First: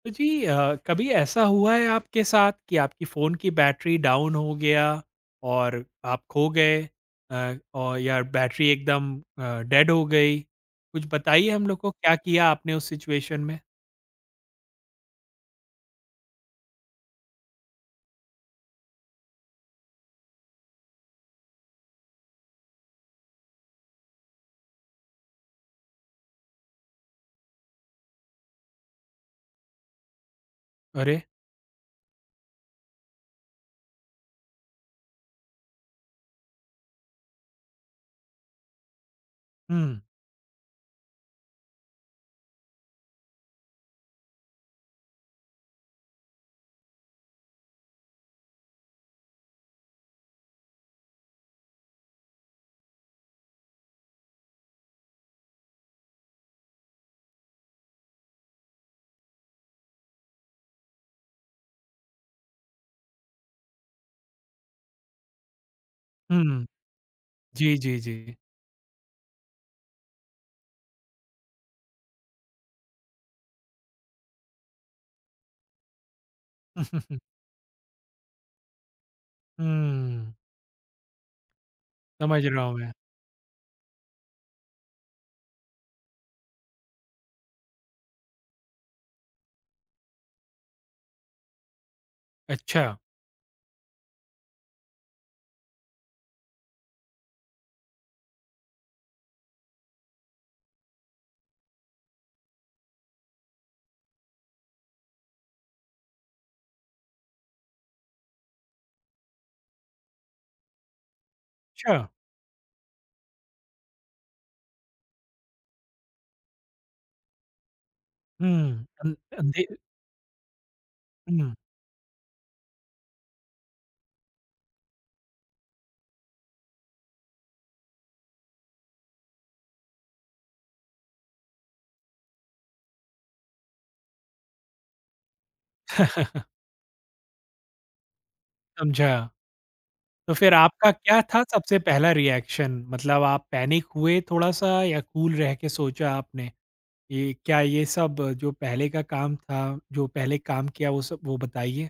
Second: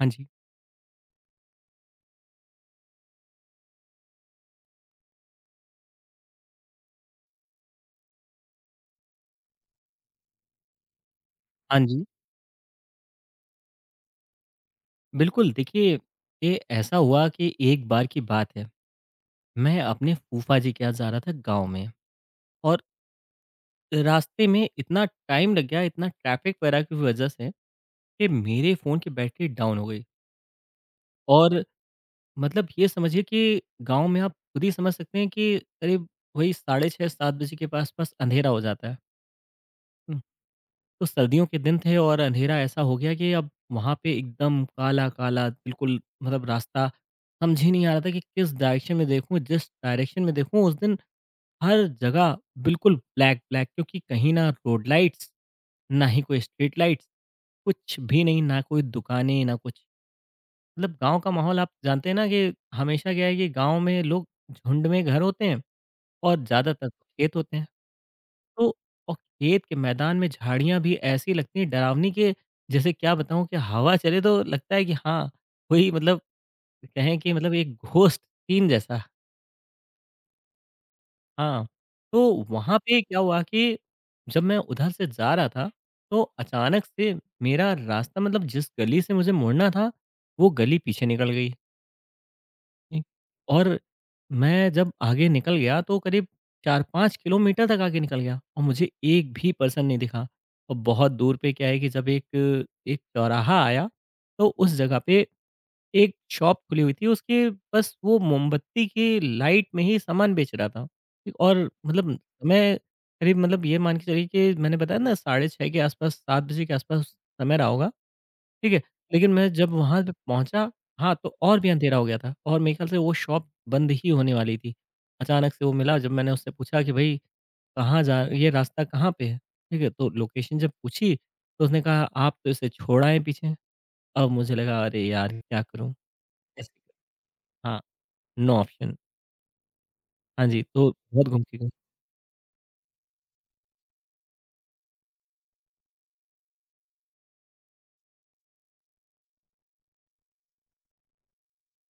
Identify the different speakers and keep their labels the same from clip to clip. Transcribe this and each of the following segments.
Speaker 1: हाँ
Speaker 2: जी
Speaker 1: जी,
Speaker 2: कभी ऐसा हुआ है आपके साथ कि आपकी फ़ोन की बैटरी डाउन हो गया और आप खो गए और या बैटरी एकदम डेड हो गई? कुछ बताइए हम लोग
Speaker 1: हाँ
Speaker 2: को
Speaker 1: जी।
Speaker 2: क्या किया आपने उस सिचुएशन में?
Speaker 1: बिल्कुल, देखिए, ये ऐसा हुआ कि एक बार की बात है, मैं अपने फूफा जी के यहाँ जा रहा था गाँव में, और रास्ते में इतना टाइम लग गया, इतना ट्रैफ़िक वगैरह की वज़ह से कि मेरे फ़ोन की बैटरी डाउन हो गई।
Speaker 2: अरे!
Speaker 1: और मतलब ये समझिए कि गाँव में आप खुद ही समझ सकते हैं कि करीब वही साढ़े 6, 7 बजे के आस-पास अंधेरा हो जाता है।
Speaker 2: हुँ,
Speaker 1: तो सर्दियों के दिन थे और अंधेरा ऐसा हो गया कि अब वहाँ पे एकदम काला-काला, बिल्कुल मतलब रास्ता समझ ही नहीं आ रहा था कि किस डायरेक्शन में देखूँ, जिस डायरेक्शन में देखूँ उस दिन हर जगह बिल्कुल ब्लैक-ब्लैक, क्योंकि कहीं ना रोड लाइट्स, ना ही कोई स्ट्रीट लाइट्स, कुछ भी नहीं, ना कोई दुकानें, ना कुछ। मतलब गाँव का माहौल आप जानते हैं ना कि हमेशा क्या है कि गाँव में लोग झुंड में घर होते हैं और
Speaker 2: हुँ।
Speaker 1: ज़्यादातर तो खेत होते हैं।
Speaker 2: जी, जी, जी।
Speaker 1: तो और खेत के मैदान में झाड़ियाँ भी ऐसी लगती हैं डरावनी, के जैसे क्या बताऊँ कि हवा चले तो लगता है कि हाँ, कोई मतलब कहें कि, मतलब एक घोस्ट सीन जैसा।
Speaker 2: हुँ,
Speaker 1: हाँ, तो
Speaker 2: समझ रहा हूँ
Speaker 1: वहाँ
Speaker 2: मैं।
Speaker 1: पे क्या हुआ कि जब मैं उधर से जा रहा था, तो अचानक से मेरा रास्ता, मतलब जिस गली से मुझे मुड़ना था, वो गली पीछे निकल गई।
Speaker 2: अच्छा,
Speaker 1: एक, और मैं जब आगे निकल गया तो करीब 4-5 किलोमीटर तक आगे निकल गया और मुझे एक भी पर्सन नहीं दिखा। और बहुत दूर पे क्या है कि जब एक एक चौराहा आया तो उस जगह पे एक शॉप खुली हुई थी, उसके बस वो मोमबत्ती की लाइट में ही सामान बेच रहा था। ठीक, और
Speaker 2: अच्छा।
Speaker 1: मतलब मैं करीब, मतलब ये मान के चलिए कि मैंने बताया ना, 6:30 के आस-पास, 7 बजे के आस-पास समय रहा होगा। ठीक है?
Speaker 2: हुँ, अन
Speaker 1: लेकिन मैं
Speaker 2: अंधे
Speaker 1: जब वहाँ पे पहुँचा, हाँ, तो
Speaker 2: हुँ,
Speaker 1: और भी अंधेरा हो गया था और मेरे ख़्याल से वो शॉप बंद ही होने वाली थी। अचानक से वो मिला, जब मैंने उससे पूछा कि भई, कहाँ जा, ये रास्ता कहाँ पे है? ठीक है? तो लोकेशन जब पूछी तो उसने कहा, आप तो इसे छोड़ आए पीछे। अब मुझे लगा, अरे यार, क्या करूँ? ऐसे, हाँ, नो ऑप्शन।
Speaker 2: समझा। तो
Speaker 1: हाँ
Speaker 2: फिर
Speaker 1: जी,
Speaker 2: आपका
Speaker 1: तो
Speaker 2: क्या
Speaker 1: बहुत
Speaker 2: था
Speaker 1: घूम फिर के गए।
Speaker 2: सबसे पहला रिएक्शन? मतलब आप पैनिक हुए थोड़ा-सा या कूल रह के सोचा आपने? ये सब जो पहले का काम था, जो पहले काम किया वो सब वो बताइए?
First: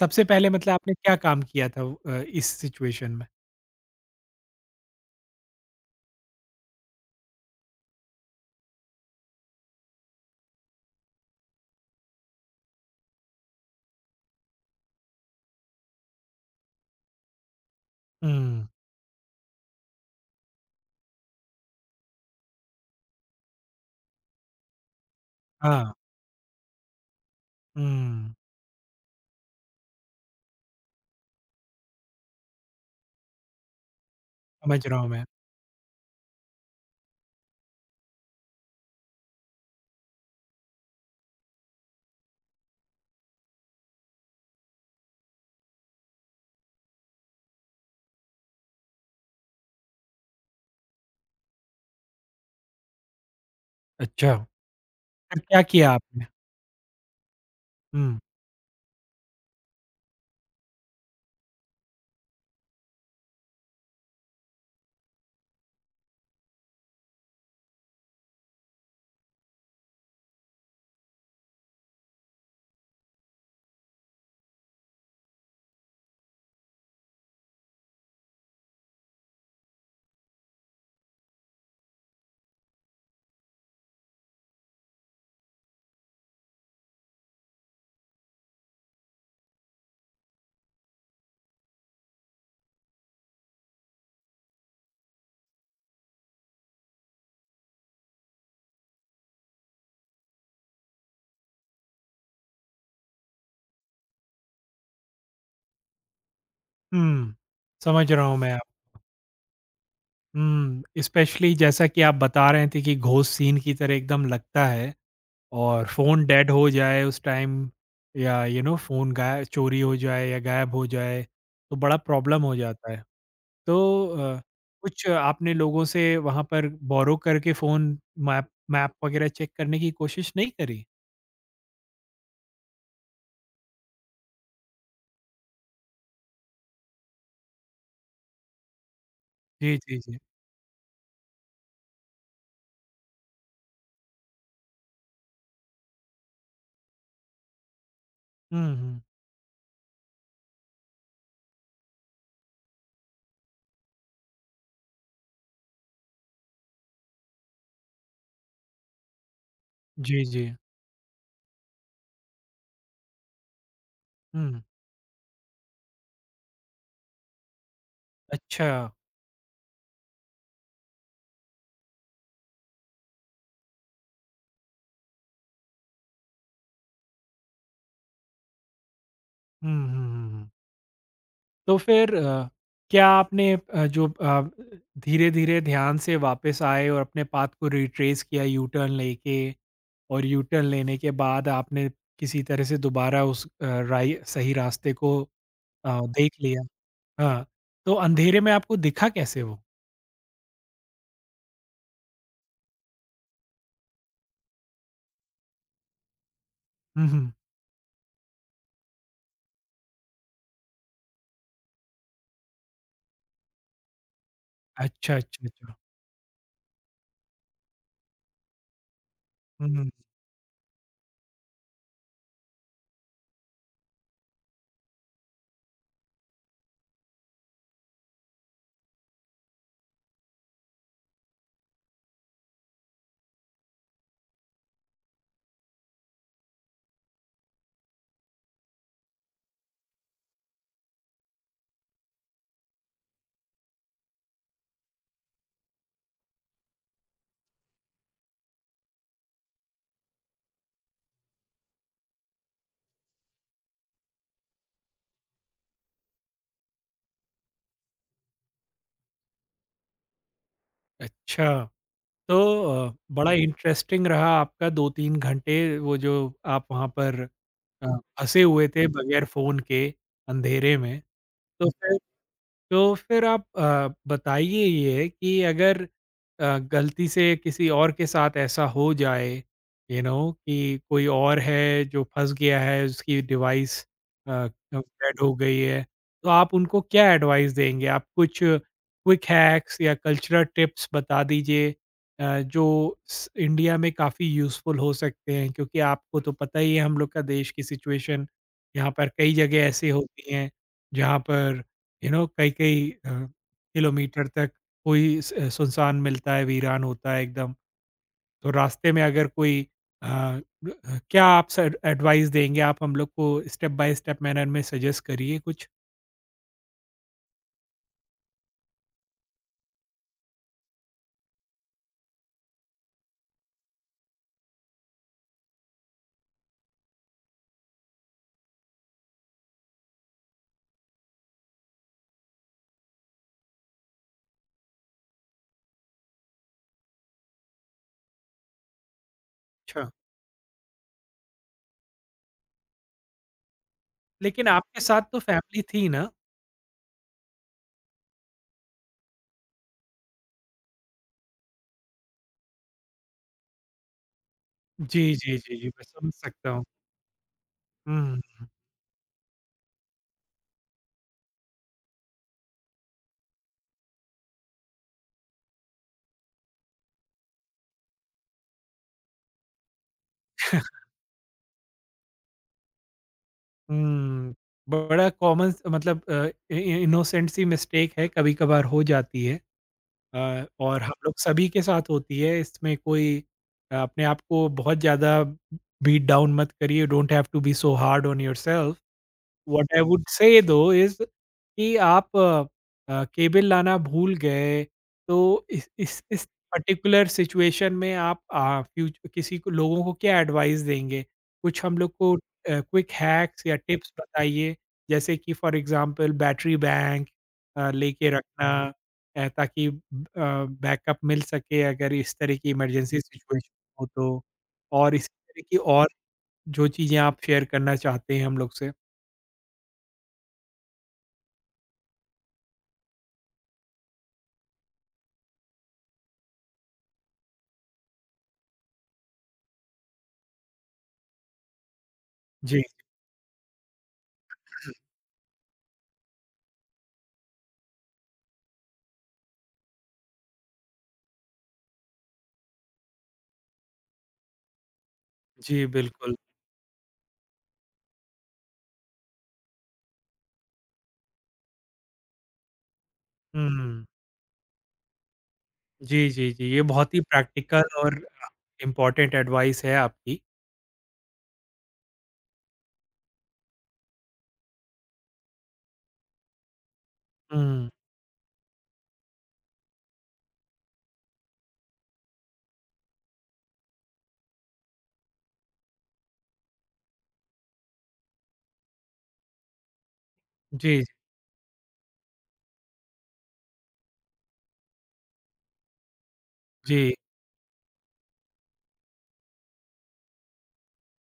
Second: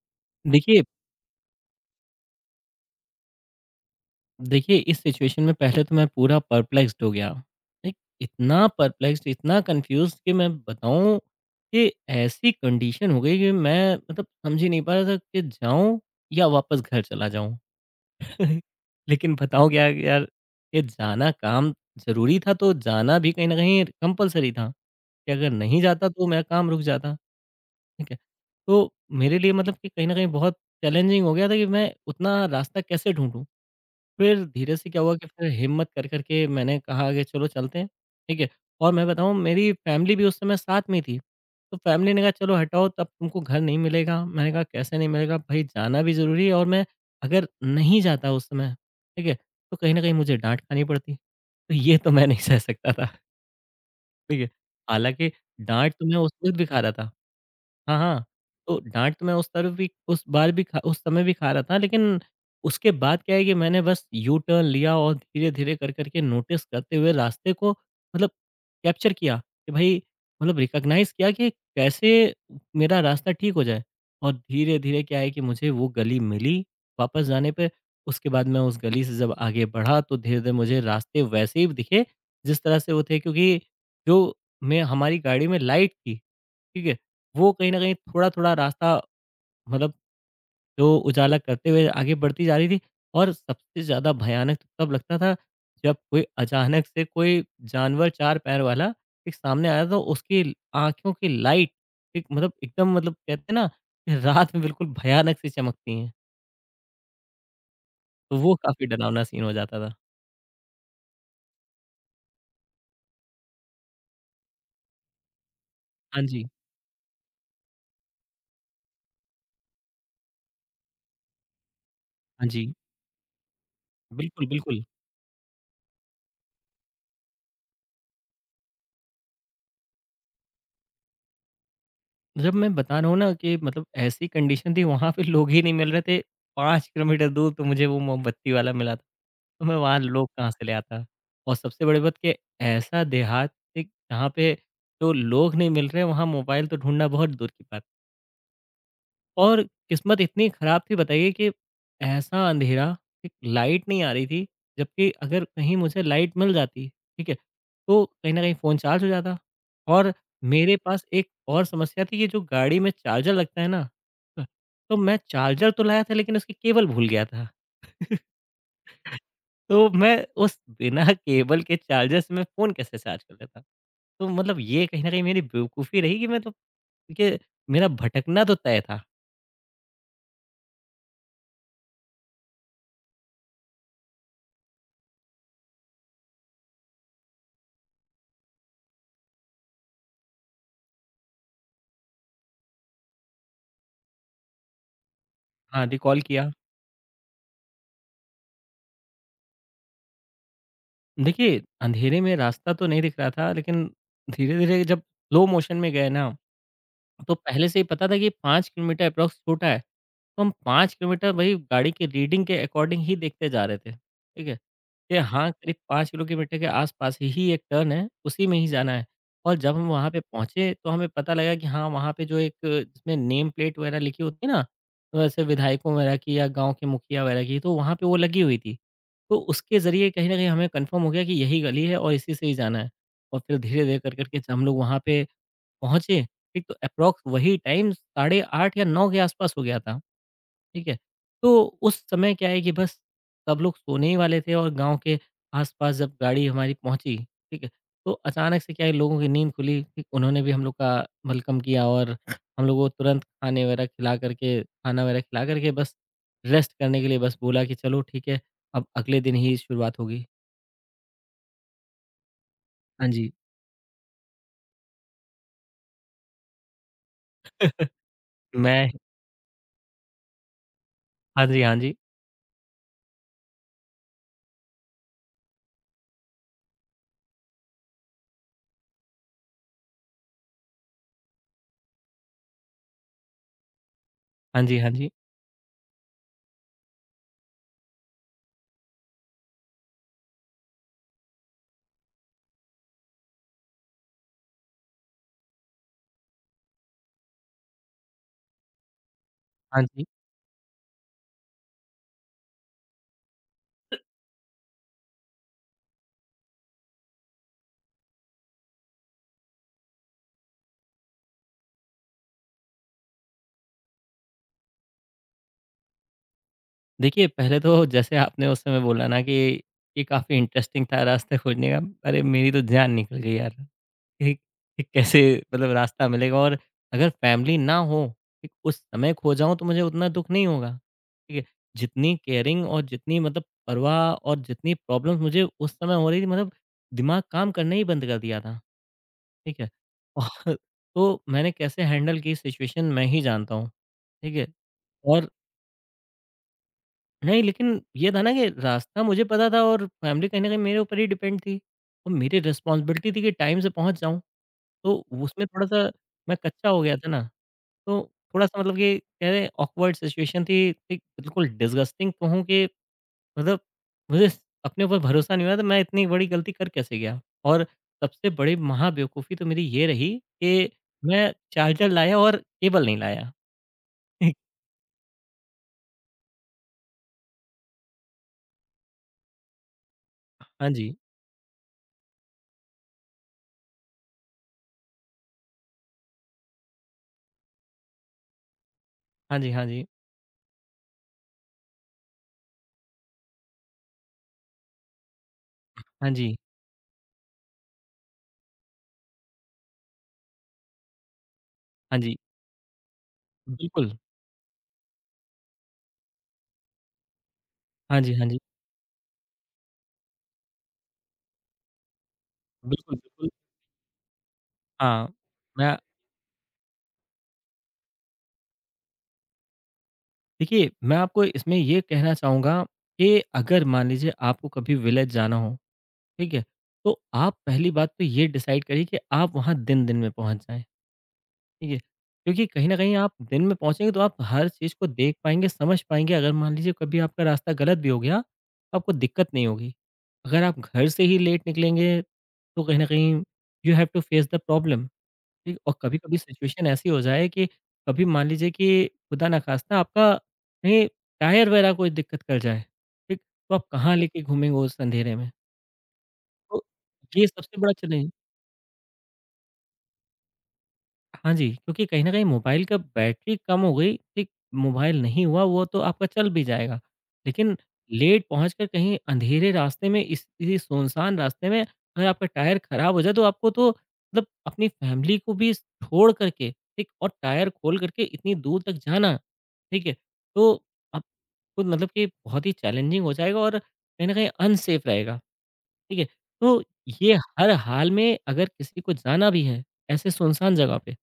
Speaker 2: सबसे पहले मतलब
Speaker 1: देखिए,
Speaker 2: आपने क्या काम किया था इस सिचुएशन में?
Speaker 1: देखिए, इस सिचुएशन में पहले तो मैं पूरा परप्लेक्स्ड हो गया। लाइक इतना परप्लेक्स्ड, इतना कन्फ्यूज़्ड कि मैं बताऊँ कि ऐसी कंडीशन हो गई कि मैं, मतलब समझ ही नहीं पा रहा था कि जाऊँ या वापस घर चला जाऊँ।
Speaker 2: हुँ,
Speaker 1: लेकिन बताऊँ क्या कि यार, ये जाना काम ज़रूरी था, तो जाना भी कहीं न कहीं कंपल्सरी था कि अगर नहीं
Speaker 2: हाँ,
Speaker 1: जाता तो मेरा काम रुक जाता, ठीक है।
Speaker 2: हुँ,
Speaker 1: तो मेरे लिए, मतलब कि कहीं न कहीं बहुत चैलेंजिंग हो गया था कि मैं उतना रास्ता कैसे ढूँढूँ? फिर धीरे
Speaker 2: समझ
Speaker 1: से
Speaker 2: रहा
Speaker 1: क्या
Speaker 2: हूँ
Speaker 1: हुआ
Speaker 2: मैं।
Speaker 1: कि फिर हिम्मत कर कर के मैंने कहा कि चलो चलते हैं, ठीक है। और मैं बताऊँ, मेरी फैमिली भी उस समय साथ में ही थी। तो फैमिली ने कहा, चलो हटाओ, तब तुमको घर नहीं मिलेगा। मैंने कहा, कैसे नहीं मिलेगा? भाई, जाना भी ज़रूरी है और मैं, अगर नहीं जाता उस समय, ठीक है, तो कहीं न कहीं मुझे डाँट खानी पड़ती। तो ये तो मैं नहीं सह सकता था,
Speaker 2: अच्छा,
Speaker 1: ठीक है।
Speaker 2: फिर
Speaker 1: हालाँकि
Speaker 2: क्या किया
Speaker 1: डाँट तो मैं
Speaker 2: आपने?
Speaker 1: उस वक़्त भी खा रहा था। हाँ,
Speaker 2: हुँ,
Speaker 1: हाँ। तो डाँट तो मैं उस तरफ भी, उस बार भी खा उस समय भी खा रहा था, लेकिन उसके बाद क्या है कि मैंने बस यू टर्न लिया और धीरे-धीरे कर, कर के नोटिस करते हुए रास्ते को, मतलब कैप्चर किया कि भई, मतलब रिकॉग्नाइज़ किया कि कैसे मेरा रास्ता ठीक हो जाए। और धीरे-धीरे क्या है कि मुझे वो गली मिली वापस जाने पे। उसके बाद मैं उस गली से जब आगे बढ़ा तो धीरे-धीरे मुझे रास्ते वैसे ही दिखे जिस तरह से वो थे, क्योंकि जो, मैं, हमारी गाड़ी में लाइट थी, ठीक है? वो कहीं न कहीं थोड़ा-थोड़ा रास्ता, मतलब जो उजाला करते हुए आगे बढ़ती जा रही थी। और सबसे ज़्यादा भयानक तो तब लगता था जब कोई अचानक से कोई जानवर 4 पैर वाला एक सामने आया तो उसकी आँखों की लाइट, एक मतलब एकदम, मतलब कहते हैं ना कि रात में बिल्कुल भयानक से चमकती हैं।
Speaker 2: हुँ, समझ रहा हूँ
Speaker 1: तो वो
Speaker 2: मैं।
Speaker 1: काफ़ी डरावना सीन हो जाता था।
Speaker 2: हुँ, स्पेशली जैसा कि आप बता रहे थे कि घोस्ट सीन की तरह एकदम लगता है। और
Speaker 1: हाँ
Speaker 2: फ़ोन
Speaker 1: जी,
Speaker 2: डेड हो जाए उस टाइम या फ़ोन गाय चोरी हो जाए या गायब हो जाए, तो बड़ा प्रॉब्लम
Speaker 1: हाँ
Speaker 2: हो
Speaker 1: जी।
Speaker 2: जाता है। तो
Speaker 1: बिल्कुल, बिल्कुल।
Speaker 2: कुछ आपने लोगों से वहाँ पर बोरो करके फ़ोन मैप मैप वग़ैरह चेक करने की कोशिश नहीं करी?
Speaker 1: जब मैं बता रहा हूँ ना कि, मतलब ऐसी कंडीशन थी, वहाँ पे लोग ही नहीं मिल रहे थे। 5 किलोमीटर दूर तो मुझे वो मोमबत्ती वाला मिला था। तो
Speaker 2: जी,
Speaker 1: मैं
Speaker 2: जी,
Speaker 1: वहाँ
Speaker 2: जी।
Speaker 1: लोग कहाँ से ले आता? और सबसे बड़ी बात कि ऐसा देहात, एक जहाँ पे जो लोग नहीं मिल रहे हैं, वहाँ मोबाइल तो ढूँढना बहुत दूर की बात।
Speaker 2: हुँ, हुँ।
Speaker 1: और किस्मत इतनी खराब थी, बताइए, कि ऐसा अंधेरा, एक लाइट नहीं आ रही थी, जबकि अगर कहीं मुझे लाइट मिल जाती, ठीक है, तो कहीं ना कहीं फ़ोन चार्ज हो जाता। और
Speaker 2: जी, जी।
Speaker 1: मेरे पास एक और समस्या थी कि जो गाड़ी में चार्जर लगता है ना,
Speaker 2: हुँ।
Speaker 1: तो मैं चार्जर तो लाया था, लेकिन उसकी केबल भूल गया था।
Speaker 2: अच्छा।
Speaker 1: तो मैं उस बिना केबल के चार्जर से मैं फोन कैसे चार्ज कर लेता? तो मतलब ये कहीं ना कहीं मेरी बेवकूफी रही कि मैं तो, ये मेरा भटकना तो तय था।
Speaker 2: हुँ, हुँ, हुँ, हुँ। तो फिर क्या आपने जो धीरे-धीरे ध्यान से वापस आए और अपने पाथ को रिट्रेस किया यू टर्न लेके? और यू टर्न लेने के बाद आपने किसी तरह से दोबारा उस राइ सही रास्ते को
Speaker 1: हाँ, रिकॉल
Speaker 2: देख
Speaker 1: किया।
Speaker 2: लिया। हाँ, तो अंधेरे में आपको दिखा कैसे वो?
Speaker 1: देखिए, अंधेरे में रास्ता तो नहीं दिख रहा था, लेकिन धीरे-धीरे जब स्लो मोशन में गए ना,
Speaker 2: हुँ, हुँ।
Speaker 1: तो पहले से ही पता था कि 5 किलोमीटर एप्रॉक्स छोटा है। तो हम 5 किलोमीटर वही गाड़ी की रीडिंग के अकॉर्डिंग ही देखते जा रहे थे, ठीक है?
Speaker 2: अच्छा,
Speaker 1: कि
Speaker 2: अच्छा,
Speaker 1: हाँ,
Speaker 2: अच्छा।
Speaker 1: करीब 5 किलोमीटर के आस-पास ही एक टर्न है, उसी में ही जाना है। और जब हम
Speaker 2: हुँ,
Speaker 1: वहाँ पे पहुँचे तो हमें पता लगा कि हाँ, वहाँ पे जो एक जिसमें नेम प्लेट वगैरह लिखी होती है ना, वैसे विधायकों वगैरह की या गाँव के मुखिया वगैरह की, तो वहाँ पे वो लगी हुई थी। तो उसके ज़रिए कहीं न कहीं हमें कन्फर्म हो गया कि यही गली है और इसी से ही जाना है, और फिर धीरे-धीरे कर कर के हम लोग वहाँ पे पहुँचे, ठीक? तो एप्रॉक्स वही टाइम साढ़े 8 या 9 के आस-पास हो गया था। ठीक है? तो उस समय क्या है कि बस सब लोग सोने ही वाले थे, और गाँव के आस-पास जब गाड़ी हमारी पहुँची, ठीक है? तो अचानक से क्या है, लोगों की नींद खुली, ठीक, उन्होंने भी हम लोग का वेलकम किया, और हम लोगों को तुरंत खाने वगैरह खिला कर के, खाना वगैरह खिला कर के बस रेस्ट करने के लिए बस बोला कि चलो ठीक है, अब अगले दिन ही शुरुआत होगी।
Speaker 2: अच्छा। तो
Speaker 1: हाँ
Speaker 2: बड़ा
Speaker 1: जी।
Speaker 2: इंटरेस्टिंग रहा आपका 2-3 घंटे वो जो आप वहाँ पर अ, फँसे हुए थे
Speaker 1: मैं
Speaker 2: बगैर फ़ोन के अंधेरे में।
Speaker 1: हाँ जी,
Speaker 2: तो
Speaker 1: हाँ जी।
Speaker 2: फिर तो फिर आप बताइए ये कि अगर गलती से किसी और के साथ ऐसा हो जाए, यू नो कि कोई और है जो फंस गया है, उसकी डिवाइस
Speaker 1: हाँ जी, हाँ जी।
Speaker 2: डेड हो गई है, तो आप उनको क्या एडवाइस देंगे? आप कुछ क्विक हैक्स या कल्चरल टिप्स बता दीजिए जो इंडिया में काफ़ी यूज़फुल हो सकते हैं, क्योंकि आपको तो पता ही है हम लोग का देश की सिचुएशन। यहाँ पर कई जगह
Speaker 1: हाँ
Speaker 2: ऐसी
Speaker 1: जी।
Speaker 2: होती हैं जहाँ पर कई कई किलोमीटर तक कोई सुनसान मिलता है, वीरान होता है एकदम। तो रास्ते में अगर कोई क्या आप एडवाइस देंगे? आप हम लोग को स्टेप बाय स्टेप मैनर में सजेस्ट करिए कुछ।
Speaker 1: देखिए, पहले तो जैसे आपने उस समय बोला ना कि ये काफ़ी इंटरेस्टिंग था रास्ता खोजने का। अरे! मेरी तो जान निकल गई यार, ठीक, कि कैसे, मतलब रास्ता मिलेगा, और अगर फैमिली ना हो, ठीक, उस समय खो जाऊँ तो मुझे उतना दुःख नहीं होगा, ठीक है। जितनी केयरिंग और जितनी, मतलब परवाह, और जितनी प्रॉब्लम्स मुझे उस समय हो रही थी, मतलब दिमाग काम करना ही बंद कर दिया था, ठीक है।
Speaker 2: अच्छा।
Speaker 1: और तो मैंने कैसे हैंडल की सिचुएशन मैं ही जानता हूँ, ठीक है।
Speaker 2: लेकिन आपके साथ तो
Speaker 1: और
Speaker 2: फैमिली थी ना।
Speaker 1: नहीं, लेकिन ये था ना कि रास्ता मुझे पता था और फैमिली कहीं न कहीं मेरे ऊपर ही डिपेंड थी, और मेरी रिस्पॉन्सिबिलिटी थी कि टाइम से पहुँच जाऊँ। तो
Speaker 2: जी जी
Speaker 1: उसमें
Speaker 2: जी जी, मैं
Speaker 1: थोड़ा-सा
Speaker 2: समझ
Speaker 1: मैं
Speaker 2: सकता हूँ।
Speaker 1: कच्चा हो गया था ना, तो
Speaker 2: हम्म।
Speaker 1: थोड़ा-सा, मतलब कि कह रहे ऑकवर्ड सिचुएशन थी, एक बिल्कुल डिसगस्टिंग कहूँ कि, मतलब मुझे स अपने ऊपर भरोसा नहीं हुआ था, मैं इतनी बड़ी गलती कर कैसे गया? और सबसे बड़ी महाबेवकूफ़ी तो मेरी ये रही कि मैं चार्जर लाया और केबल नहीं लाया।
Speaker 2: हम्म। बड़ा कॉमन मतलब इनोसेंट सी मिस्टेक है, कभी कभार हो जाती है,
Speaker 1: हाँ
Speaker 2: और हम
Speaker 1: जी।
Speaker 2: लोग सभी के साथ होती है, इसमें कोई अपने आप को बहुत ज़्यादा बीट डाउन मत करिए, don't have to be so hard on yourself.
Speaker 1: हाँ जी, हाँ
Speaker 2: what I
Speaker 1: ji.
Speaker 2: Would say दो इज़ कि आप केबल लाना भूल गए, तो इस इस
Speaker 1: हाँ
Speaker 2: इस
Speaker 1: जी,
Speaker 2: पर्टिकुलर सिचुएशन में आप फ्यूच किसी को लोगों को क्या एडवाइस देंगे? कुछ हम लोग
Speaker 1: हाँ
Speaker 2: को
Speaker 1: जी।
Speaker 2: क्विक हैक्स या
Speaker 1: बिल्कुल।
Speaker 2: टिप्स बताइए, जैसे कि फॉर एग्ज़ाम्पल बैटरी बैंक
Speaker 1: हाँ
Speaker 2: लेके
Speaker 1: जी, हाँ जी।
Speaker 2: रखना ताकि बैकअप मिल सके अगर इस तरह की
Speaker 1: बिल्कुल,
Speaker 2: इमरजेंसी
Speaker 1: बिल्कुल।
Speaker 2: सिचुएशन हो तो? और इसी
Speaker 1: हाँ,
Speaker 2: तरह की
Speaker 1: मैं,
Speaker 2: और जो चीज़ें आप शेयर करना चाहते हैं हम लोग से?
Speaker 1: देखिए, मैं आपको इसमें ये कहना चाहूँगा कि अगर मान लीजिए आपको कभी विलेज जाना हो, ठीक है? तो आप पहली बात तो ये डिसाइड करिए कि आप वहाँ दिन-दिन में पहुँच जाएँ, ठीक है? क्योंकि
Speaker 2: जी।
Speaker 1: कहीं न कहीं आप दिन में पहुँचेंगे तो आप हर चीज़ को देख पाएँगे, समझ पाएँगे। अगर मान लीजिए कभी आपका रास्ता गलत भी हो गया, तो आपको दिक्कत नहीं होगी। अगर आप घर से ही लेट निकलेंगे, तो कहीं न कहीं you have to face the problem. ठीक,
Speaker 2: जी,
Speaker 1: और
Speaker 2: बिल्कुल।
Speaker 1: कभी-कभी सिचुएशन ऐसी हो जाए कि कभी मान लीजिए कि खुदा ना खास्ता आपका कहीं टायर वगैरह कोई दिक्कत कर जाए, ठीक? तो आप
Speaker 2: हुँ।
Speaker 1: कहाँ लेके घूमेंगे उस अंधेरे में?
Speaker 2: जी, जी, जी,
Speaker 1: तो
Speaker 2: ये बहुत ही
Speaker 1: ये सबसे
Speaker 2: प्रैक्टिकल
Speaker 1: बड़ा
Speaker 2: और
Speaker 1: चैलेंज।
Speaker 2: इम्पोर्टेंट एडवाइस है आपकी।
Speaker 1: हाँ जी, क्योंकि कहीं न कहीं मोबाइल का बैटरी कम हो गई, ठीक, मोबाइल नहीं हुआ वो तो आपका चल भी जाएगा। लेकिन
Speaker 2: हुँ,
Speaker 1: लेट पहुँच कर कहीं अँधेरे रास्ते में इस इसी सुनसान रास्ते में अगर आपका टायर खराब हो जाए तो आपको तो, मतलब अपनी फैमिली को भी छोड़ कर के, ठीक, और टायर खोल कर के इतनी दूर तक जाना, ठीक है? तो
Speaker 2: जी,
Speaker 1: आपको मतलब कि बहुत ही चैलेंजिंग हो जाएगा और कहीं न कहीं अनसेफ रहेगा, ठीक है? तो
Speaker 2: जी।
Speaker 1: ये हर हाल में अगर किसी को जाना भी है, ऐसे सुनसान जगह पे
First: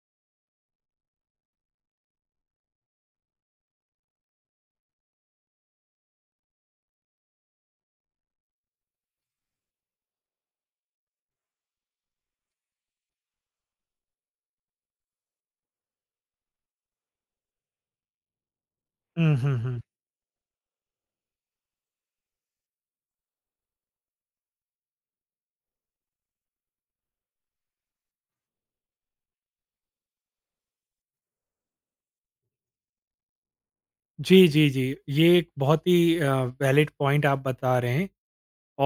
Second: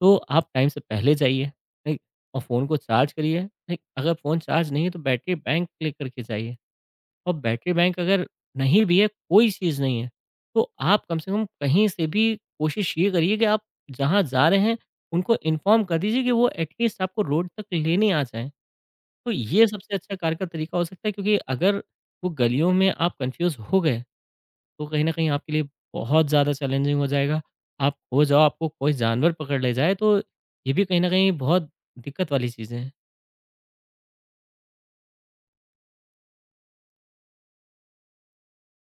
Speaker 1: तो आप टाइम से पहले जाइए, ठीक? और फ़ोन को चार्ज करिए, ठीक? अगर फ़ोन चार्ज नहीं है तो बैटरी बैंक लेकर के जाइए, और बैटरी बैंक अगर नहीं भी है, कोई चीज़ नहीं है, तो आप कम से कम कहीं से भी कोशिश ये करिए कि आप जहाँ जा रहे हैं, उनको इन्फ़ॉर्म कर दीजिए कि वो एटलीस्ट आपको रोड तक लेने आ जाएँ। तो
Speaker 2: हुँ, हुँ,
Speaker 1: ये
Speaker 2: हुँ।
Speaker 1: सबसे अच्छा कार का तरीका हो सकता है क्योंकि अगर वो गलियों में आप कन्फ्यूज़ हो गए तो कहीं न कहीं आपके लिए बहुत ज़्यादा चैलेंजिंग हो जाएगा। आप खो जाओ, आपको कोई जानवर पकड़ ले जाए तो ये भी कहीं न कहीं बहुत दिक्कत वाली चीज़ें हैं।
Speaker 2: जी, जी, जी, ये एक बहुत ही वैलिड पॉइंट आप बता रहे हैं।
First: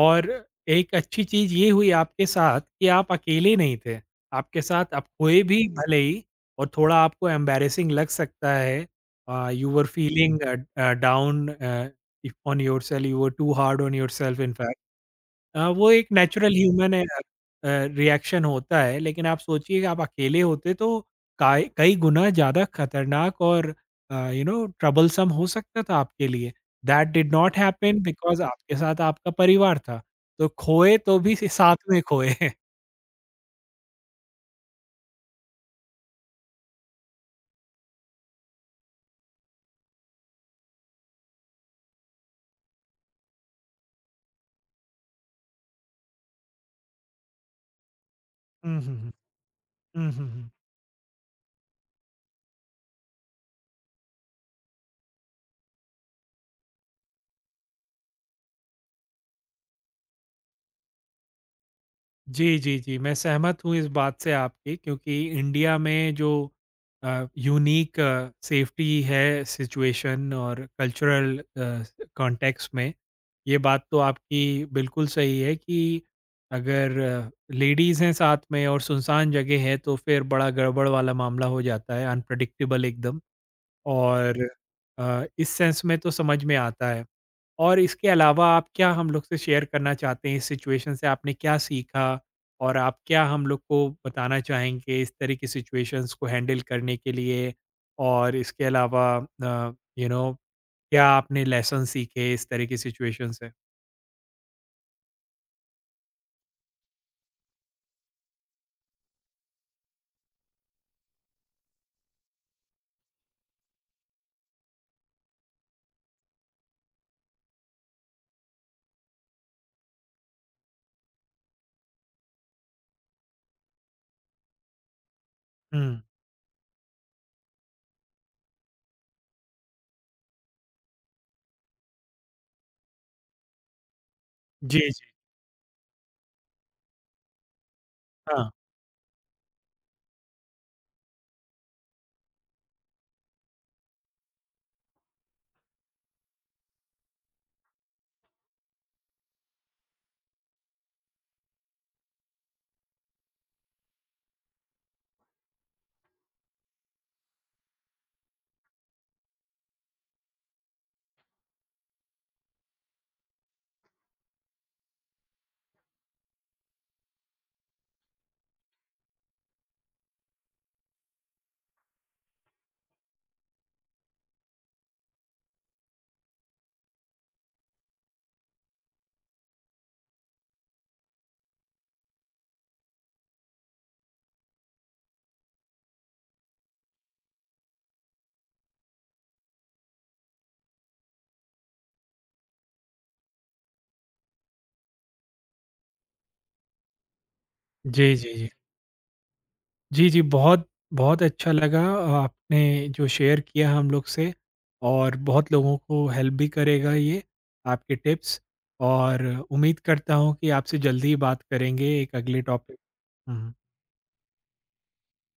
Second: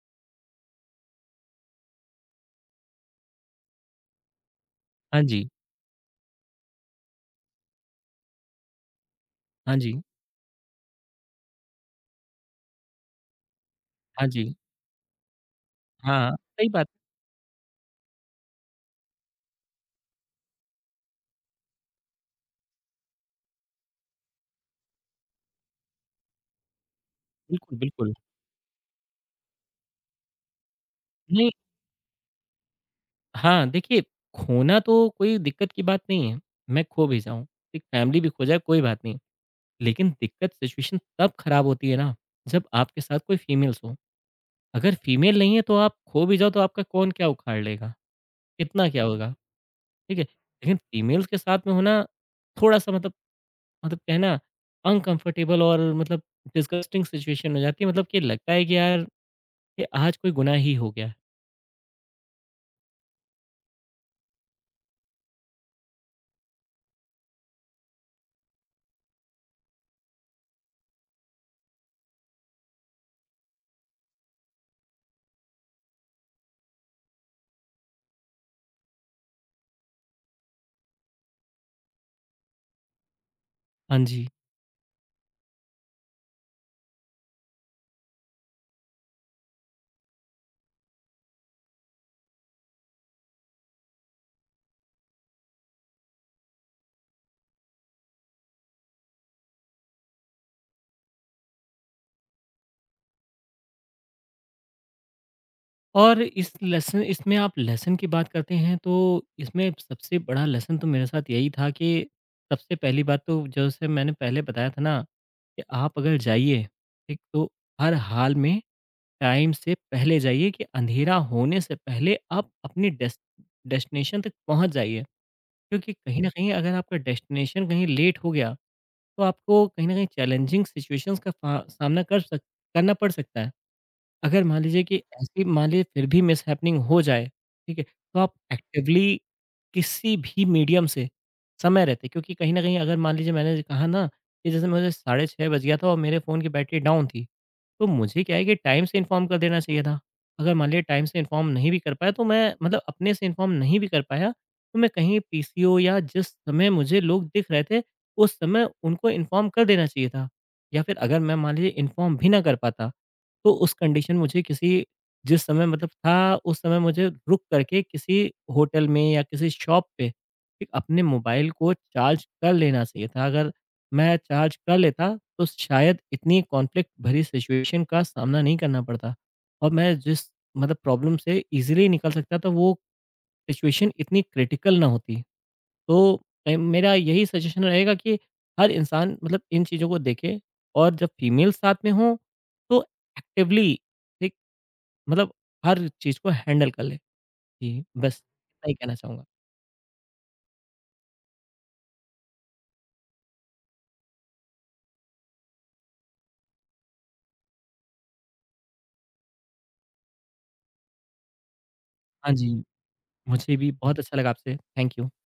Speaker 2: और एक अच्छी चीज़ ये हुई आपके साथ कि आप अकेले नहीं थे। आपके साथ आप
Speaker 1: हाँ
Speaker 2: हुए
Speaker 1: जी,
Speaker 2: भी भले ही, और थोड़ा आपको एम्बैरेसिंग लग सकता है, यू
Speaker 1: हाँ
Speaker 2: वर
Speaker 1: जी,
Speaker 2: feeling down on yourself, you were too hard on
Speaker 1: हाँ
Speaker 2: योरसेल्फ इन
Speaker 1: जी।
Speaker 2: फैक्ट। वो एक
Speaker 1: हाँ,
Speaker 2: नेचुरल जी।
Speaker 1: सही बात
Speaker 2: ह्यूमन
Speaker 1: है।
Speaker 2: अ, रिएक्शन होता है, लेकिन आप सोचिए कि आप अकेले होते तो काई कई गुना ज़्यादा खतरनाक और ट्रबलसम हो सकता था आपके लिए। दैट डिड नॉट
Speaker 1: बिल्कुल,
Speaker 2: हैपन
Speaker 1: बिल्कुल।
Speaker 2: बिकॉज़ आपके साथ आपका परिवार था। तो खोए तो भी
Speaker 1: नहीं,
Speaker 2: स साथ में खोए।
Speaker 1: हाँ, देखिए, खोना तो कोई दिक्कत की बात नहीं है। मैं खो भी जाऊँ, एक फैमिली भी खो जाए कोई बात नहीं। लेकिन दिक्कत सिचुएशन तब ख़राब होती है ना जब आपके साथ कोई फीमेल्स हो। अगर फीमेल नहीं है तो आप खो भी जाओ तो आपका कौन क्या उखाड़ लेगा?
Speaker 2: हुँ,
Speaker 1: कितना
Speaker 2: हुँ,
Speaker 1: क्या
Speaker 2: हुँ।
Speaker 1: होगा?
Speaker 2: हुँ,
Speaker 1: ठीक है?
Speaker 2: हुँ, हुँ।
Speaker 1: लेकिन फीमेल्स के साथ में होना थोड़ा-सा मतलब, मतलब क्या है ना, अनकम्फर्टेबल और मतलब डिस्गस्टिंग सिचुएशन हो जाती है, मतलब कि लगता है कि यार ये आज कोई गुनाह ही हो गया है।
Speaker 2: जी, जी, जी। मैं सहमत हूँ इस बात से आपकी, क्योंकि इंडिया में जो यूनिक सेफ्टी है सिचुएशन और कल्चरल कॉन्टेक्स्ट में, ये बात तो आपकी बिल्कुल सही है कि अगर लेडीज़ हैं साथ में और सुनसान जगह है तो फिर बड़ा गड़बड़ वाला मामला हो जाता है, अनप्रेडिक्टेबल एकदम।
Speaker 1: हाँ जी।
Speaker 2: और इस सेंस में तो समझ में आता है। और इसके अलावा आप क्या हम लोग से शेयर करना चाहते हैं, इस सिचुएशन से आपने क्या सीखा? और आप क्या हम लोग को बताना चाहेंगे इस तरह की सिचुएशंस को हैंडल करने के लिए? और इसके अलावा क्या आपने लेसन सीखे इस तरह की सिचुएशन से?
Speaker 1: और इस लेसन इसमें आप लेसन की बात करते हैं तो इसमें सबसे बड़ा लेसन तो मेरे साथ यही था कि सबसे पहली बात तो जैसे मैंने पहले बताया था ना कि आप अगर जाइए, ठीक? तो हर हाल में टाइम से पहले जाइए कि अंधेरा होने से पहले आप अपने डेस्टिनेशन तक पहुँच जाइए।
Speaker 2: हुँ।
Speaker 1: क्योंकि कहीं ना कहीं अगर आपका डेस्टिनेशन कहीं लेट हो गया तो आपको कहीं ना कहीं चैलेंजिंग सिचुएशंस का सामना कर सक करना पड़ सकता है। अगर मान
Speaker 2: जी,
Speaker 1: लीजिए कि
Speaker 2: जी।
Speaker 1: ऐसी मान लीजिए फिर भी मिसहैपनिंग हो जाए, ठीक है? तो आप
Speaker 2: हाँ।
Speaker 1: एक्टिवली किसी भी मीडियम से समय रहते, क्योंकि कहीं न कहीं अगर मान लीजिए, मैंने कहा ना कि जैसे मुझे साढ़े 6 बज गया था और मेरे फ़ोन की बैटरी डाउन थी, तो मुझे क्या है कि टाइम से इन्फॉर्म कर देना चाहिए था। अगर मान लीजिए टाइम से इन्फॉर्म नहीं भी कर पाया, तो मैं मतलब अपने से इन्फॉर्म नहीं भी कर पाया, तो मैं कहीं पीसीओ या जिस समय मुझे लोग दिख रहे थे, उस समय उनको इन्फॉर्म कर देना चाहिए था। या फिर अगर मैं मान लीजिए इन्फॉर्म भी ना कर पाता, तो उस कंडीशन मुझे किसी जिस समय मतलब था उस समय मुझे रुक करके किसी होटल में या किसी शॉप पे एक अपने मोबाइल को चार्ज कर लेना चाहिए था। अगर मैं चार्ज कर लेता तो शायद इतनी कॉन्फ्लिक्ट भरी सिचुएशन का सामना नहीं करना पड़ता और मैं जिस मतलब प्रॉब्लम से ईज़िली निकल सकता था वो सिचुएशन इतनी क्रिटिकल ना होती। तो मेरा यही सजेशन रहेगा कि हर इंसान मतलब इन चीज़ों को देखे और जब फीमेल साथ में हो तो एक्टिवली एक मतलब हर चीज़ को हैंडल कर ले। जी, बस
Speaker 2: जी, जी, जी।
Speaker 1: इतना ही कहना चाहूँगा।
Speaker 2: जी, जी, बहुत बहुत अच्छा लगा आपने जो शेयर किया हम लोग से, और बहुत लोगों को हेल्प भी करेगा ये आपके टिप्स, और उम्मीद करता हूँ कि आपसे जल्दी ही बात करेंगे एक
Speaker 1: हाँ
Speaker 2: अगले
Speaker 1: जी,
Speaker 2: टॉपिक। हुँ।
Speaker 1: मुझे भी बहुत अच्छा लगा आपसे। Thank you.